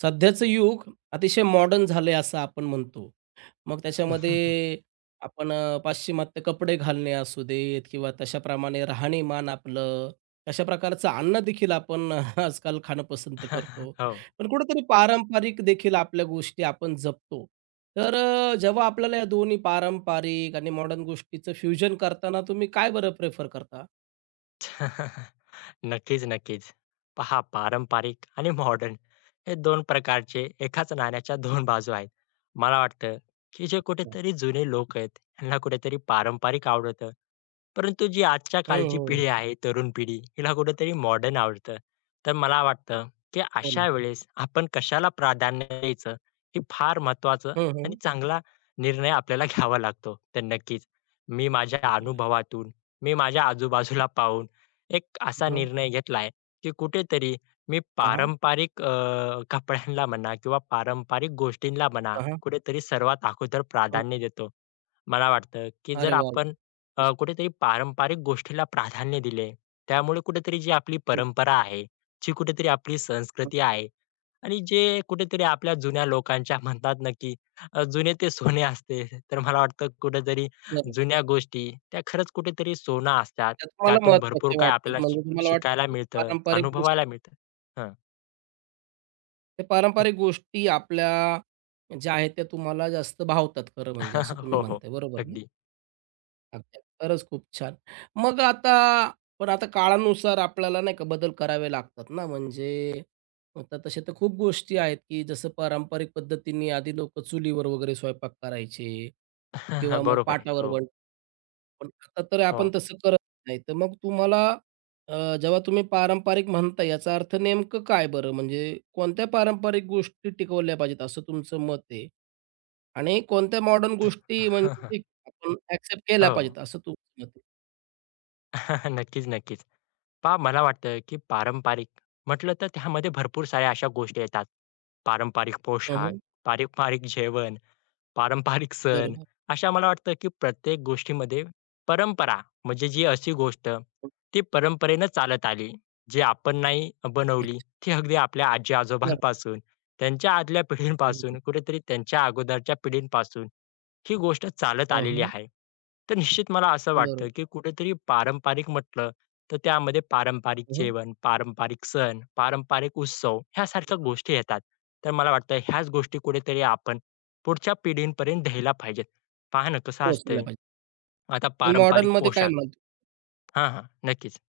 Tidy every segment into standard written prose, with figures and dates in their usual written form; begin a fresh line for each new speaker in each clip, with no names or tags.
सध्याचं युग अतिशय मॉडर्न झालंय असं आपण म्हणतो. मग त्याच्यामध्ये आपण पाश्चिमात्य कपडे घालणे असू देत किंवा तशाप्रमाणे राहणीमान आपलं, तशा प्रकारचं अन्नदेखील आपण आजकाल खाणं पसंत करतो.
हो.
पण कुठेतरी पारंपरिक देखील आपल्या गोष्टी आपण जपतो. तर जेव्हा आपल्याला या दोन्ही पारंपरिक आणि मॉडर्न गोष्टीचं फ्युजन करताना तुम्ही काय बरं प्रिफर करता?
नक्कीच, नक्कीच. पहा पारंपरिक आणि मॉडर्न हे दोन प्रकारचे एकाच नाण्याच्या 2 बाजू आहेत. मला वाटतं, की जे
हं,
कुठेतरी जुने लोक आहेत, ह्यांना कुठेतरी पारंपरिक आवडतं. परंतु जी आजच्या कालची
हं.
पिढी आहे, तरुण पिढी, हिला कुठेतरी मॉडर्न आवडतं. तर मला वाटतं, की
हो ना.
अशा वेळेस आपण कशाला प्राधान्य द्यायचं, हे फार महत्त्वाचं
हं,
आणि
हं.
चांगला निर्णय आपल्याला घ्यावा लागतो. तर नक्कीच, मी माझ्या अनुभवातून, मी माझ्या आजूबाजूला पाहून एक असा
हं.
निर्णय घेतलाय, की कुठेतरी मी
हां, हां.
पारंपरिक कपड्यांना म्हणा किंवा पारंपरिक गोष्टींना म्हणा,
हां,
कुठेतरी सर्वात अगोदर प्राधान्य देतो. मला वाटतं, की जर
अरे वाह!
आपण कुठेतरी पारंपरिक गोष्टीला प्राधान्य दिले, त्यामुळे कुठेतरी जी आपली परंपरा आहे, जी कुठेतरी आपली संस्कृती आहे आणि जे कुठेतरी आपल्या जुन्या लोकांच्या म्हणतात ना, की जुने ते सोने असते. तर मला वाटतं कुठेतरी
बरोबर.
जुन्या गोष्टी त्या खरंच कुठेतरी सोनं असतात.
त्या तुम्हाला
त्यातून भरपूर
महत्त्वाच्या
काही
वाटतात.
आपल्याला
म्हणजे तुम्हाला वाटतं,
शिकायला
की
मिळतं,
पारंपरिक गोष्टी
अनुभवायला मिळतं. हं.
ते पारंपरिक गोष्टी आपल्या ज्या आहेत त्या तुम्हाला जास्त भावतात खरं म्हणजे असं तुम्ही
हो, हो.
म्हणताय. बरोबर ना?
अगदी.
अगदी. खरंच खूप छान. मग आता पण आता काळानुसार आपल्याला नाही का बदल करावे लागतात ना, म्हणजे आता तशा तर खूप गोष्टी आहेत, की जसं पारंपरिक पद्धतीने आधी लोकं चुलीवर वगैरे स्वयंपाक करायचे किंवा मग
बरोबर आहे.
पाटावर
हो,
वळ पण आता तर आपण
हो.
तसं करत नाही. तर मग तुम्हाला जेव्हा तुम्ही पारंपरिक म्हणता याचा अर्थ नेमकं काय बरं? म्हणजे कोणत्या पारंपरिक गोष्टी टिकवल्या पाहिजेत असं तुमचं मत आहे? आणि कोणत्या मॉडर्न गोष्टी म्हणजे ठीक आपण ॲक्सेप्ट केल्या
हो.
पाहिजेत असं तुमचं मत आहे.
नक्कीच, नक्कीच. पहा मला वाटतं, की पारंपरिक म्हटलं तर त्यामध्ये भरपूर साऱ्या अशा गोष्टी येतात. पारंपरिक
हं,
पोशाख,
हं.
पारंपरिक जेवण पारंपरिक सण,
बरोबर.
अशा मला वाटतं की प्रत्येक गोष्टीमध्ये परंपरा म्हणजे जी अशी गोष्ट, ती परंपरेनं चालत आली. जी आपण नाही बनवली,
अच्छा.
ती अगदी आपल्या
बरं.
आजी-आजोबांपासून, त्यांच्या आदल्या
हं, हं.
पिढींपासून, कुठेतरी त्यांच्या अगोदरच्या पिढींपासून ही गोष्ट चालत
हं,
आलेली
हं.
आहे. तर निश्चित मला असं वाटतं
बरोबर.
की कुठेतरी पारंपरिक म्हटलं, तर त्यामध्ये पारंपरिक
हं, हं.
जेवण, पारंपरिक सण, पारंपरिक उत्सव ह्यासारख्या गोष्टी येतात. तर मला वाटतं ह्याच गोष्टी कुठेतरी आपण पुढच्या पिढींपर्यंत द्यायला पाहिजेत. पहा ना कसं
पोहोचल्या
असतंय,
पाहिजे.
आता पारंपरिक
मॉडर्नमध्ये काय
पोशाख
म्हणाल तुम्ही?
हां, हां. नक्कीच.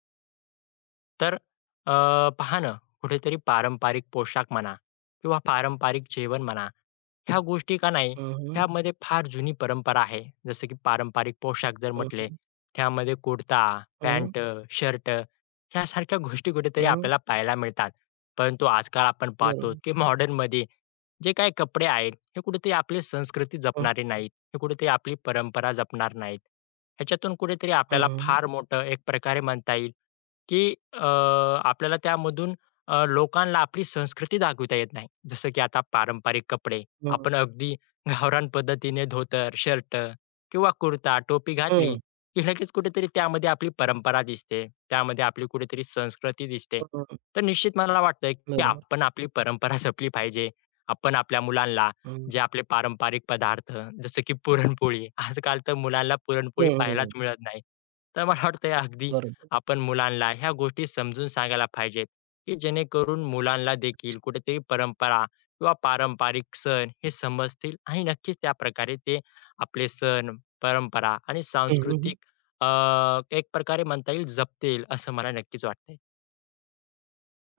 तर अ, पहा ना, कुठेतरी पारंपरिक पोशाख म्हणा किंवा पारंपरिक जेवण म्हणा, ह्या गोष्टी का नाही,
हं, हं.
ह्यामध्ये फार जुनी परंपरा आहे. जसं की पारंपरिक पोशाख जर
हं,
म्हटले,
हं.
त्यामध्ये कुर्ता,
हं, हं.
पॅन्ट, शर्ट ह्यासारख्या गोष्टी कुठेतरी
हं,
आपल्याला पाहायला मिळतात. परंतु आजकाल आपण पाहतो,
बरोबर.
की मॉडर्नमध्ये जे काही कपडे आहेत, हे कुठेतरी आपली संस्कृती जपणारे नाहीत. हे कुठेतरी आपली परंपरा जपणार नाहीत. ह्याच्यातून कुठेतरी
हं,
आपल्याला
हं, हं.
फार मोठं एक प्रकारे म्हणता येईल की आपल्याला त्यामधून लोकांना आपली संस्कृती दाखविता येत नाही. जसं की आता पारंपरिक कपडे
हं, हं.
आपण अगदी गावरान पद्धतीने धोतर, शर्ट किंवा कुर्ता, टोपी
हं,
घातली,
हं.
की लगेच कुठेतरी त्यामध्ये आपली परंपरा दिसते. त्यामध्ये आपली कुठेतरी संस्कृती दिसते. तर निश्चित मला वाटतं की
बरोबर.
आपण आपली परंपरा जपली पाहिजे. आपण आपल्या मुलांना
हं.
जे आपले पारंपरिक पदार्थ जसं की पुरणपोळी, आजकाल तर मुलांना पुरणपोळी
हं,
पाहायलाच
हं.
मिळत नाही. तर मला वाटतंय अगदी
बरोबर.
आपण मुलांना ह्या गोष्टी समजून सांगायला पाहिजेत, की जेणेकरून मुलांना देखील
अच्छा.
कुठेतरी परंपरा किंवा पारंपरिक सण हे समजतील आणि नक्कीच त्या प्रकारे ते आपले सण, परंपरा आणि
हं, हं, हं.
सांस्कृतिक अ, एक प्रकारे म्हणता येईल जपतील असं मला नक्कीच वाटतंय.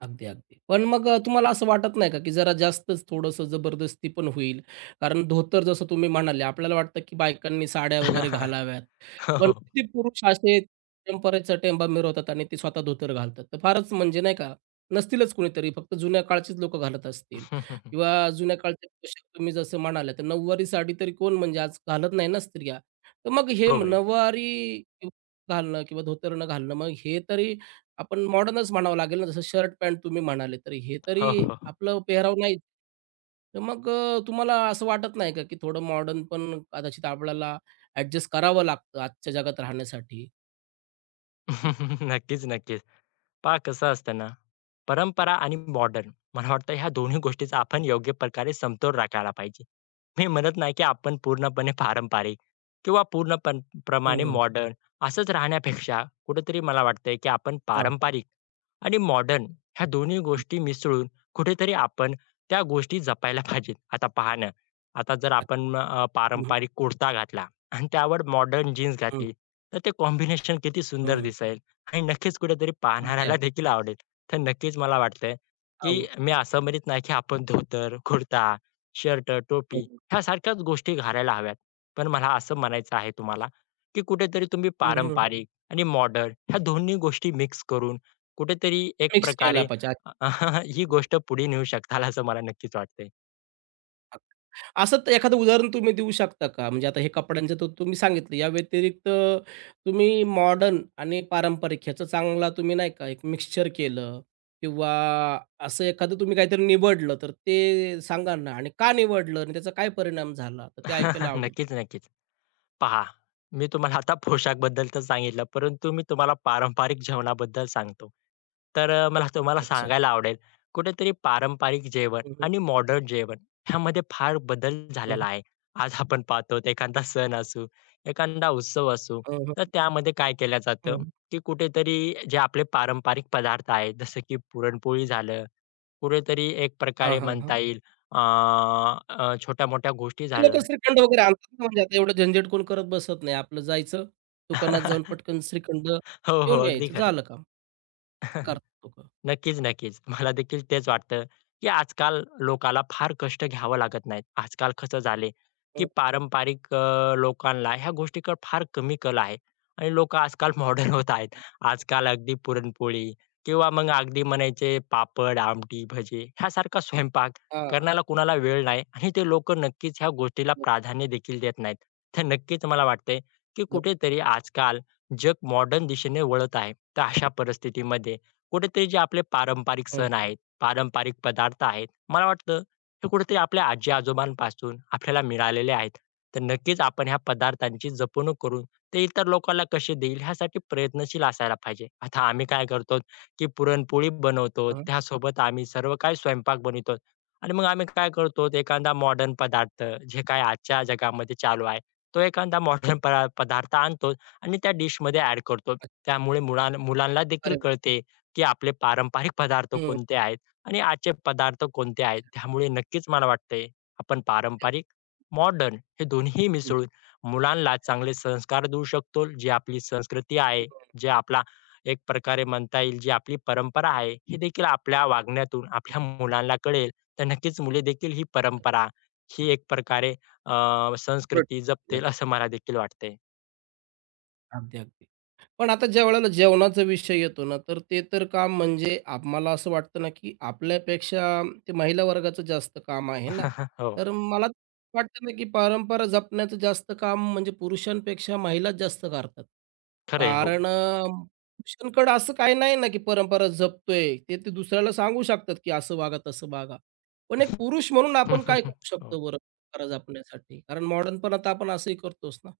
अगदी, अगदी. पण मग तुम्हाला असं वाटत नाही का, की जरा जास्तच थोडंसं जबरदस्ती पण होईल? कारण धोतर जसं तुम्ही म्हणाले, आपल्याला वाटतं की बायकांनी साड्या वगैरे घालाव्यात.
हो,
पण
हो.
किती पुरुष असे परंपरेचा टेंबा मिरवतात आणि ते स्वतः धोतर घालतात. तर फारच म्हणजे नाही का, नसतीलच कुणीतरी, फक्त जुन्या काळचीच लोकं घालत असतील किंवा जुन्या काळचे पोशाख तुम्ही जसं म्हणालात, तर नऊवारी साडी तरी कोण म्हणजे आज घालत नाही ना स्त्रिया. तर मग हे
बरोबर आहे.
नऊवारी घालणं किंवा धोतर न घालणं, मग हे तरी आपण मॉडर्नच म्हणावं लागेल ना, जसं शर्ट पॅन्ट तुम्ही म्हणाले, तर हे
हो,
तरी
हो.
आपलं पेहराव नाहीच. तर मग तुम्हाला असं वाटत नाही का, की थोडं मॉडर्न पण कदाचित आपल्याला ॲडजस्ट करावं लागतं आजच्या जगात राहण्यासाठी?
नक्कीच, नक्कीच. पहा कसं असतं ना, परंपरा आणि मॉडर्न मला वाटतं ह्या दोन्ही गोष्टीचा आपण योग्य प्रकारे समतोल राखायला पाहिजे. मी म्हणत नाही की आपण पूर्णपणे पारंपरिक किंवा पूर्ण पण
हं,
प्रमाणे
हं.
मॉडर्न असंच राहण्यापेक्षा कुठेतरी मला वाटतंय की आपण
हां,
पारंपरिक आणि मॉडर्न ह्या दोन्ही
हां.
गोष्टी मिसळून कुठेतरी आपण त्या गोष्टी जपायला पाहिजेत. आता पहा ना, आता जर
अच्छा.
आपण
हं, हं,
पारंपरिक कुर्ता घातला आणि त्यावर मॉडर्न जीन्स
हं,
घातली, तर ते कॉम्बिनेशन किती सुंदर दिसेल. आणि नक्कीच कुठेतरी
अगदी,
पाहणाऱ्याला
अगदी.
देखील आवडेल. तर नक्कीच मला वाटतंय, की
हो.
मी असं म्हणत नाही, की आपण धोतर, कुर्ता, शर्ट,
हं,
टोपी
हं.
ह्यासारख्याच गोष्टी घालायला हव्यात. पण मला असं म्हणायचं आहे तुम्हाला, की कुठेतरी तुम्ही
हं,
पारंपरिक आणि मॉडर्न ह्या दोन्ही गोष्टी मिक्स करून कुठेतरी एक
मिक्स केला
प्रकारे
पाहिजे.
ही गोष्ट पुढे नेऊ शकताल असं मला नक्कीच वाटतंय.
असंच एखादं उदाहरण तुम्ही देऊ शकता का? म्हणजे आता हे कपड्यांचं तर तुम्ही सांगितलं, या व्यतिरिक्त तुम्ही मॉडर्न आणि पारंपरिक ह्याचा चांगला तुम्ही नाही का एक मिक्सचर केलं किंवा असं एखादं तुम्ही काहीतरी निवडलं, तर ते सांगा ना आणि का निवडलं आणि त्याचा काय परिणाम झाला? तर ते ऐकायला आवडेल.
नक्कीच, नक्कीच. पहा, मी तुम्हाला आता पोशाखबद्दल तर सांगितलं, परंतु मी तुम्हाला पारंपरिक जेवणाबद्दल सांगतो. तर मला तुम्हाला
अच्छा.
सांगायला आवडेल, कुठेतरी पारंपरिक जेवण
हं, हं.
आणि मॉडर्न जेवण ह्यामध्ये फार बदल
हं,
झालेला
हं.
आहे. आज आपण पाहतो तर एखादा सण असू, एखादा उत्सव असू,
हं,
तर
हं.
त्यामध्ये काय केलं जातं,
हं.
की कुठेतरी जे आपले पारंपरिक पदार्थ आहेत, जसं की पुरणपोळी झालं, कुठेतरी एक प्रकारे म्हणता येईल अ, अ, छोट्या-मोठ्या गोष्टी
ते लोकं
झालं,
श्रीखंड वगैरे आणतात ना, म्हणजे आता एवढं झंझट कोण करत बसत नाही. आपलं जायचं, दुकानात जाऊन पटकन श्रीखंड
हो, हो.
घेऊन
अगदी
यायचं,
खरं आहे.
झालं काम. करतात लोकं.
नक्कीच, नक्कीच. मला देखील तेच वाटतं, की आजकाल लोकाला फार कष्ट घ्यावं लागत नाहीत. आजकाल कसं झालंय, की पारंपरिक लोकांना ह्या गोष्टीकडे फार कमी कल आहे आणि लोकं आजकाल मॉडर्न होत आहेत. आजकाल अगदी पुरणपोळी किंवा मग अगदी म्हणायचे पापड, आमटी, भजे ह्यासारखा स्वयंपाक करण्याला कुणाला वेळ नाही आणि ते लोकं नक्कीच ह्या गोष्टीला
बरं,
प्राधान्य देखील देत नाहीत. तर नक्कीच मला वाटतंय, की
बरं.
कुठेतरी आजकाल जग मॉडर्न दिशेने वळत आहे. तर अशा परिस्थितीमध्ये कुठेतरी जे आपले पारंपरिक
हं,
सण आहेत, पारंपरिक पदार्थ आहेत, मला वाटतं ते कुठेतरी आपल्या आजी-आजोबांपासून आपल्याला मिळालेले आहेत. तर नक्कीच आपण ह्या पदार्थांची जपणूक करून ते इतर लोकांना कसे देईल ह्यासाठी प्रयत्नशील असायला पाहिजे. आता आम्ही काय करतो, की पुरणपोळी बनवतो,
हां.
त्यासोबत आम्ही सर्व काही स्वयंपाक बनवितो आणि मग आम्ही काय करतो, एखादा मॉडर्न पदार्थ जे काय आजच्या जगामध्ये चालू आहे, तो एखादा मॉडर्न पदार्थ आणतो आणि त्या डिशमध्ये ॲड करतो.
अच्छा.
त्यामुळे मुलांना देखील
अरे वाह!
कळते की आपले पारंपरिक पदार्थ
हं.
कोणते आहेत आणि आजचे पदार्थ कोणते आहेत.
अच्छा.
त्यामुळे नक्कीच मला वाटतंय आपण पारंपरिक, मॉडर्न हे दोन्हीही
हं, हं.
मिसळून मुलांना चांगले संस्कार देऊ शकतो. जी आपली संस्कृती आहे, जे आपला एक प्रकारे म्हणता येईल जी आपली परंपरा आहे, हे देखील आपल्या वागण्यातून आपल्या मुलांना कळेल. तर नक्कीच मुले देखील ही परंपरा, ही एक प्रकारे
बरं.
संस्कृती जपतील असं मला देखील वाटतंय.
अगदी, अगदी. पण आता ज्या वेळेला जेवणाचा विषय येतो ना, तर ते तर काम म्हणजे आप मला असं वाटतं ना, की आपल्यापेक्षा ते महिला वर्गाचं जास्त काम आहे ना.
हो,
तर मला वाटतं ना, की परंपरा जपण्याचं जास्त काम म्हणजे पुरुषांपेक्षा महिलाच जास्त करतात.
खरं हो.
कारण पुरुषांकडं असं काही नाही ना, की परंपरा जपतोय. ते ते दुसऱ्याला सांगू शकतात, की असं वागा, तसं वागा. पण एक पुरुष म्हणून आपण काय करू
हो.
शकतो बरं परंपरा जपण्यासाठी? कारण मॉडर्नपणात आपण असंही करतोच ना.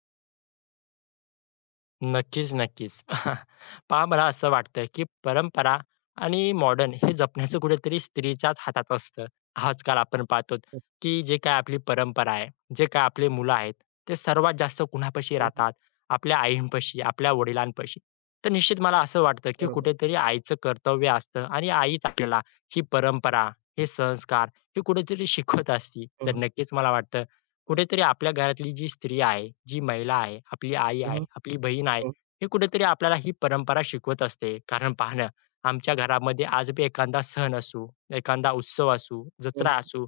नक्कीच, नक्कीच. पहा मला असं वाटतं, की परंपरा आणि मॉडर्न हे जपण्याचं कुठेतरी स्त्रीच्याच हातात असतं. आजकाल आपण पाहतो,
हो,
की जे काही आपली परंपरा आहे, जे काही आपले मुलं आहेत, ते सर्वात जास्त कुणापाशी
हो, हो.
राहतात? आपल्या आईंपाशी, आपल्या वडिलांपाशी. तर निश्चित मला असं वाटतं, की
बरोबर.
कुठेतरी आईचं कर्तव्य असतं आणि आईच आपल्याला ही परंपरा, हे संस्कार हे कुठेतरी शिकवत असते.
हं,
तर
हं.
नक्कीच मला वाटतं, कुठेतरी आपल्या घरातली जी स्त्री आहे, जी महिला आहे, आपली आई आहे, आपली बहीण आहे, हे कुठेतरी आपल्याला ही परंपरा शिकवत असते. कारण पहा ना, आमच्या घरामध्ये आज बी एखादा सण असू, एखादा उत्सव असू, जत्रा असू,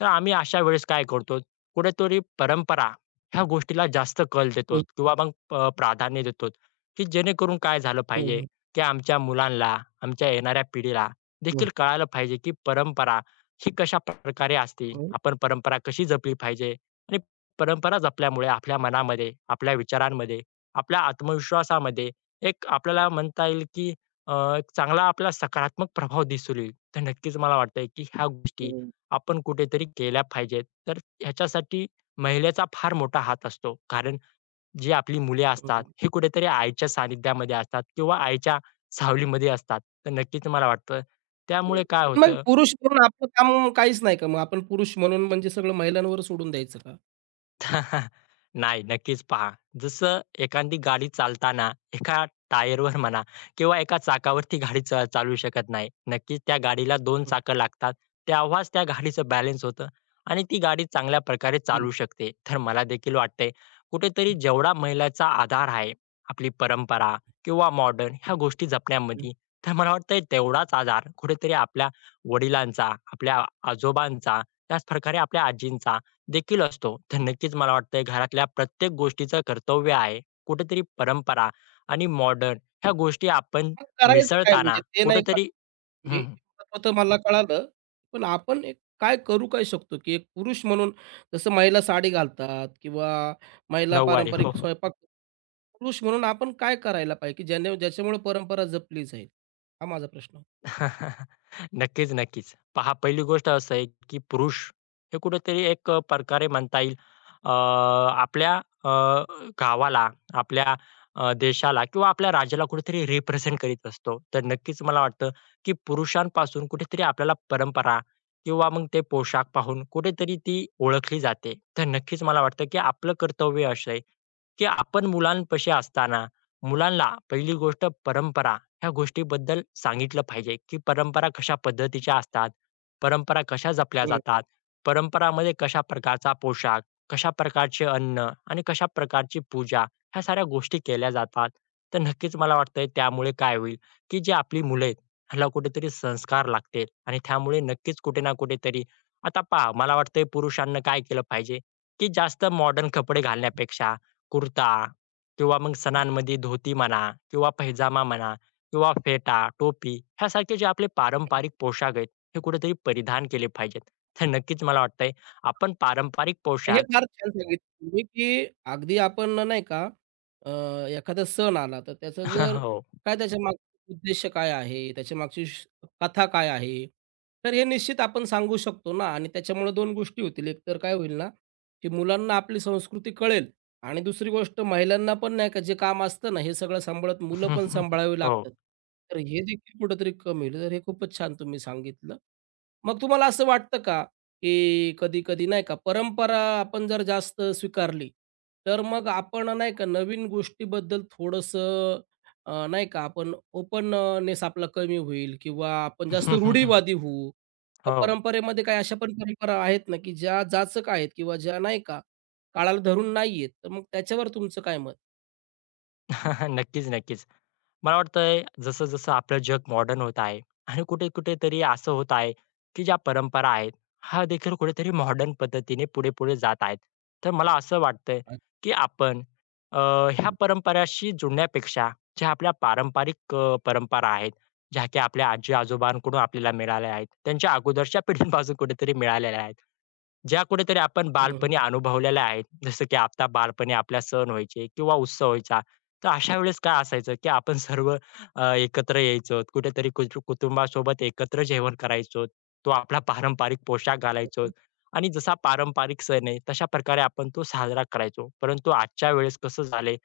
तर आम्ही अशा वेळेस काय करतो, कुठेतरी परंपरा ह्या गोष्टीला जास्त कल देतो किंवा मग प्राधान्य देतो, की जेणेकरून काय झालं पाहिजे, की आमच्या मुलांना, आमच्या येणाऱ्या पिढीला देखील कळालं पाहिजे, की परंपरा ही कशाप्रकारे असते, आपण परंपरा कशी जपली पाहिजे आणि परंपरा जपल्यामुळे आपल्या मनामध्ये, आपल्या विचारांमध्ये, आपल्या आत्मविश्वासामध्ये एक आपल्याला म्हणता येईल, की एक चांगला आपला सकारात्मक प्रभाव दिसून येईल. तर नक्कीच मला वाटतंय, की ह्या गोष्टी आपण कुठेतरी केल्या पाहिजेत. तर ह्याच्यासाठी महिलेचा फार मोठा हात असतो. कारण जी आपली मुले असतात, ही कुठेतरी आईच्या सानिध्यामध्ये असतात किंवा आईच्या सावलीमध्ये असतात. तर नक्कीच मला वाटतं त्यामुळे काय
मग
होतं
पुरुष म्हणून आपलं काम काहीच नाही का? मग आपण पुरुष म्हणून म्हणजे सगळं महिलांवर सोडून द्यायचं का?
नाही, नक्कीच पहा. जसं एखादी गाडी चालताना एका टायरवर म्हणा किंवा एका चाकावरती गाडी चालू शकत नाही. नक्कीच त्या गाडीला 2 चाकं लागतात. तेव्हाच त्या गाडीचं बॅलन्स होतं आणि ती गाडी चांगल्या प्रकारे चालू शकते. तर मला देखील वाटतंय कुठेतरी जेवढा महिलाचा आधार आहे, आपली परंपरा किंवा मॉडर्न ह्या गोष्टी जपण्यामध्ये, तर मला वाटतंय तेवढाच आधार कुठेतरी आपल्या वडिलांचा, आपल्या आजोबांचा, त्याचप्रकारे आपल्या आजींचा देखील असतो. तर नक्कीच मला वाटतंय घरातल्या प्रत्येक गोष्टीचं कर्तव्य आहे. कुठेतरी परंपरा आणि मॉडर्न ह्या गोष्टी आपण
मग करायचं काय?
मिसळताना
म्हणजे ते नाही का
कुठेतरी हं,
मी
हं.
तर मला कळालं. पण आपण एक काय करू काय शकतो? की एक पुरुष म्हणून जसं महिला साडी घालतात किंवा महिला
नऊवारी. हो.
पारंपरिक
हो.
स्वयंपाक पुरुष म्हणून आपण काय करायला पाहिजे? की ज्याने ज्याच्यामुळे परंपरा जपली जाईल? हा माझा प्रश्न.
नक्कीच, नक्कीच. पहा पहिली गोष्ट असं आहे, की पुरुष हे कुठेतरी एक प्रकारे म्हणता येईल अ, आपल्या गावाला, आपल्या देशाला किंवा आपल्या राज्याला कुठेतरी रिप्रेझेंट करीत असतो. तर नक्कीच मला वाटतं, की पुरुषांपासून कुठेतरी आपल्याला परंपरा किंवा मग ते पोशाख पाहून कुठेतरी ती ओळखली जाते. तर नक्कीच मला वाटतं, की आपलं कर्तव्य असं आहे, की आपण मुलांपाशी असताना मुलांना पहिली गोष्ट परंपरा ह्या गोष्टीबद्दल सांगितलं पाहिजे, की परंपरा कशा पद्धतीच्या असतात, परंपरा कशा जपल्या जातात, परंपरामध्ये कशा प्रकारचा पोशाख, कशा प्रकारचे अन्न आणि कशा प्रकारची पूजा ह्या साऱ्या गोष्टी केल्या जातात. तर नक्कीच मला वाटतंय त्यामुळे काय होईल, की जी आपली मुलं आहेत ह्याला कुठेतरी संस्कार लागतील आणि त्यामुळे नक्कीच कुठे ना कुठेतरी आता पहा मला वाटतंय पुरुषांना काय केलं पाहिजे, की जास्त मॉडर्न कपडे घालण्यापेक्षा कुर्ता किंवा मग सणांमध्ये धोती म्हणा किंवा पैजामा म्हणा किंवा फेटा, टोपी ह्यासारखे जे आपले पारंपरिक पोशाख आहेत, हे कुठेतरी परिधान केले पाहिजेत. तर नक्कीच मला वाटतंय आपण पारंपरिक
हे
पोशाख
फार छान सांगितलं तुम्ही, की अगदी आपण ना नाही का अ, एखादा सण आला तर त्याचं जर
हो.
काय त्याच्या मागचा उद्देश काय आहे, त्याच्या मागची श कथा काय आहे, तर हे निश्चित आपण सांगू शकतो ना आणि त्याच्यामुळे दोन गोष्टी होतील. एक तर काय होईल ना, की मुलांना आपली संस्कृती कळेल आणि दुसरी गोष्ट महिलांना पण नाही का जे काम असतं ना, हे सगळं सांभाळत मुलं पण सांभाळावी
हो.
लागतात. तर हे देखील कुठेतरी कमी होईल. तर हे खूपच छान तुम्ही सांगितलं. मग तुम्हाला असं वाटतं का, की कधी-कधी नाही का परंपरा आपण जर जास्त स्वीकारली, तर मग आपण नाही का नवीन गोष्टीबद्दल थोडंसं नाही का आपण ओपननेस आपला कमी होईल किंवा आपण जास्त रूढीवादी होऊ. तर
हो.
परंपरेमध्ये काही अशा पण परंपरा आहेत ना, की ज्या जाचक आहेत किंवा ज्या नाही का काळाला धरून नाही तर मग त्याच्यावर तुमचं काय मत?
नक्कीच, नक्कीच. मला वाटतंय जसं-जसं आपलं जग मॉडर्न होत आहे आणि कुठे-कुठे तरी असं होत आहे, की ज्या परंपरा आहेत, ह्या देखील कुठेतरी मॉडर्न पद्धतीने पुढे-पुढे जात आहेत. तर मला असं वाटतंय,
अगदी.
की आपण अ, ह्या परंपराशी जुळण्यापेक्षा ज्या आपल्या पारंपरिक परंपरा आहेत, ज्या की आपल्या आजी-आजोबांकडून आपल्याला मिळाल्या आहेत, त्यांच्या अगोदरच्या पिढींपासून कुठेतरी मिळालेल्या आहेत. ज्या कुठेतरी आपण
हं, हं.
बालपणी अनुभवलेल्या आहेत, जसं की आता बालपणी आपल्या सण व्हायचे किंवा उत्सव व्हायचा. तर अशा वेळेस काय असायचं, की आपण सर्व एकत्र यायचो. कुठेतरी कुटुंबासोबत एकत्र जेवण करायचो. तो आपला पारंपरिक पोशाख घालायचो आणि जसा पारंपरिक सण आहे, तशा प्रकारे आपण तो साजरा करायचो. परंतु आजच्या वेळेस कसं झालंय,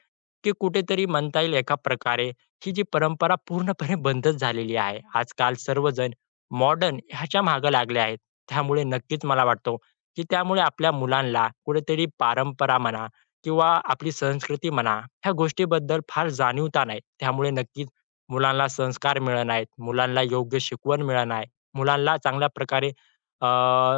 की कुठेतरी म्हणता येईल एका प्रकारे ही जी परंपरा पूर्णपणे बंदच झालेली आहे. आजकाल सर्वजण मॉडर्न ह्याच्या मागे लागले आहेत. त्यामुळे नक्कीच मला वाटतो, की त्यामुळे आपल्या मुलांना कुठेतरी परंपरा म्हणा किंवा आपली संस्कृती म्हणा, ह्या गोष्टीबद्दल फार जाणीवता नाही. त्यामुळे नक्कीच मुलांना संस्कार मिळत नाहीत, मुलांना योग्य शिकवण मिळत नाही, मुलांना चांगल्या प्रकारे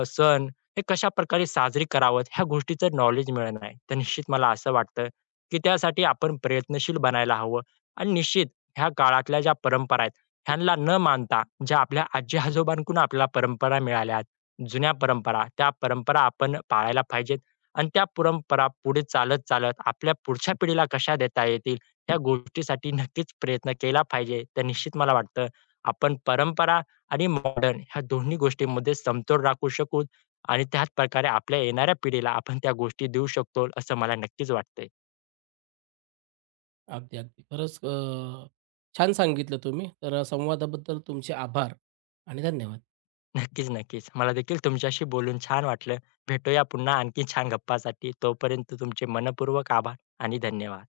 सण हे कशाप्रकारे साजरे करावेत ह्या गोष्टीचं नॉलेज मिळत नाही. तर निश्चित मला असं वाटतं, की त्यासाठी आपण प्रयत्नशील बनायला हवं आणि निश्चित ह्या काळातल्या ज्या परंपरा आहेत, ह्यांना न मानता ज्या आपल्या आजी-आजोबांकडून आपल्याला परंपरा मिळाल्या, आहेत, जुन्या परंपरा, त्या परंपरा आपण पाळायला पाहिजेत. आणि त्या परंपरा पुढे चालत चालत आपल्या पुढच्या पिढीला कशा देता येतील, या गोष्टीसाठी नक्कीच प्रयत्न केला पाहिजे. तर निश्चित मला वाटतं आपण परंपरा आणि मॉडर्न ह्या दोन्ही गोष्टींमध्ये समतोल राखू शकू आणि त्याच प्रकारे आपल्या येणाऱ्या पिढीला आपण त्या गोष्टी देऊ शकतो, असं मला नक्कीच वाटतंय.
अगदी, अगदी. खरंच छान सांगितलं तुम्ही. तर संवादाबद्दल तुमचे आभार आणि धन्यवाद.
नक्कीच, नक्कीच. मला देखील तुमच्याशी बोलून छान वाटलं. भेटूया पुन्हा आणखी छान गप्पांसाठी. तोपर्यंत तुमचे मनःपूर्वक आभार आणि धन्यवाद.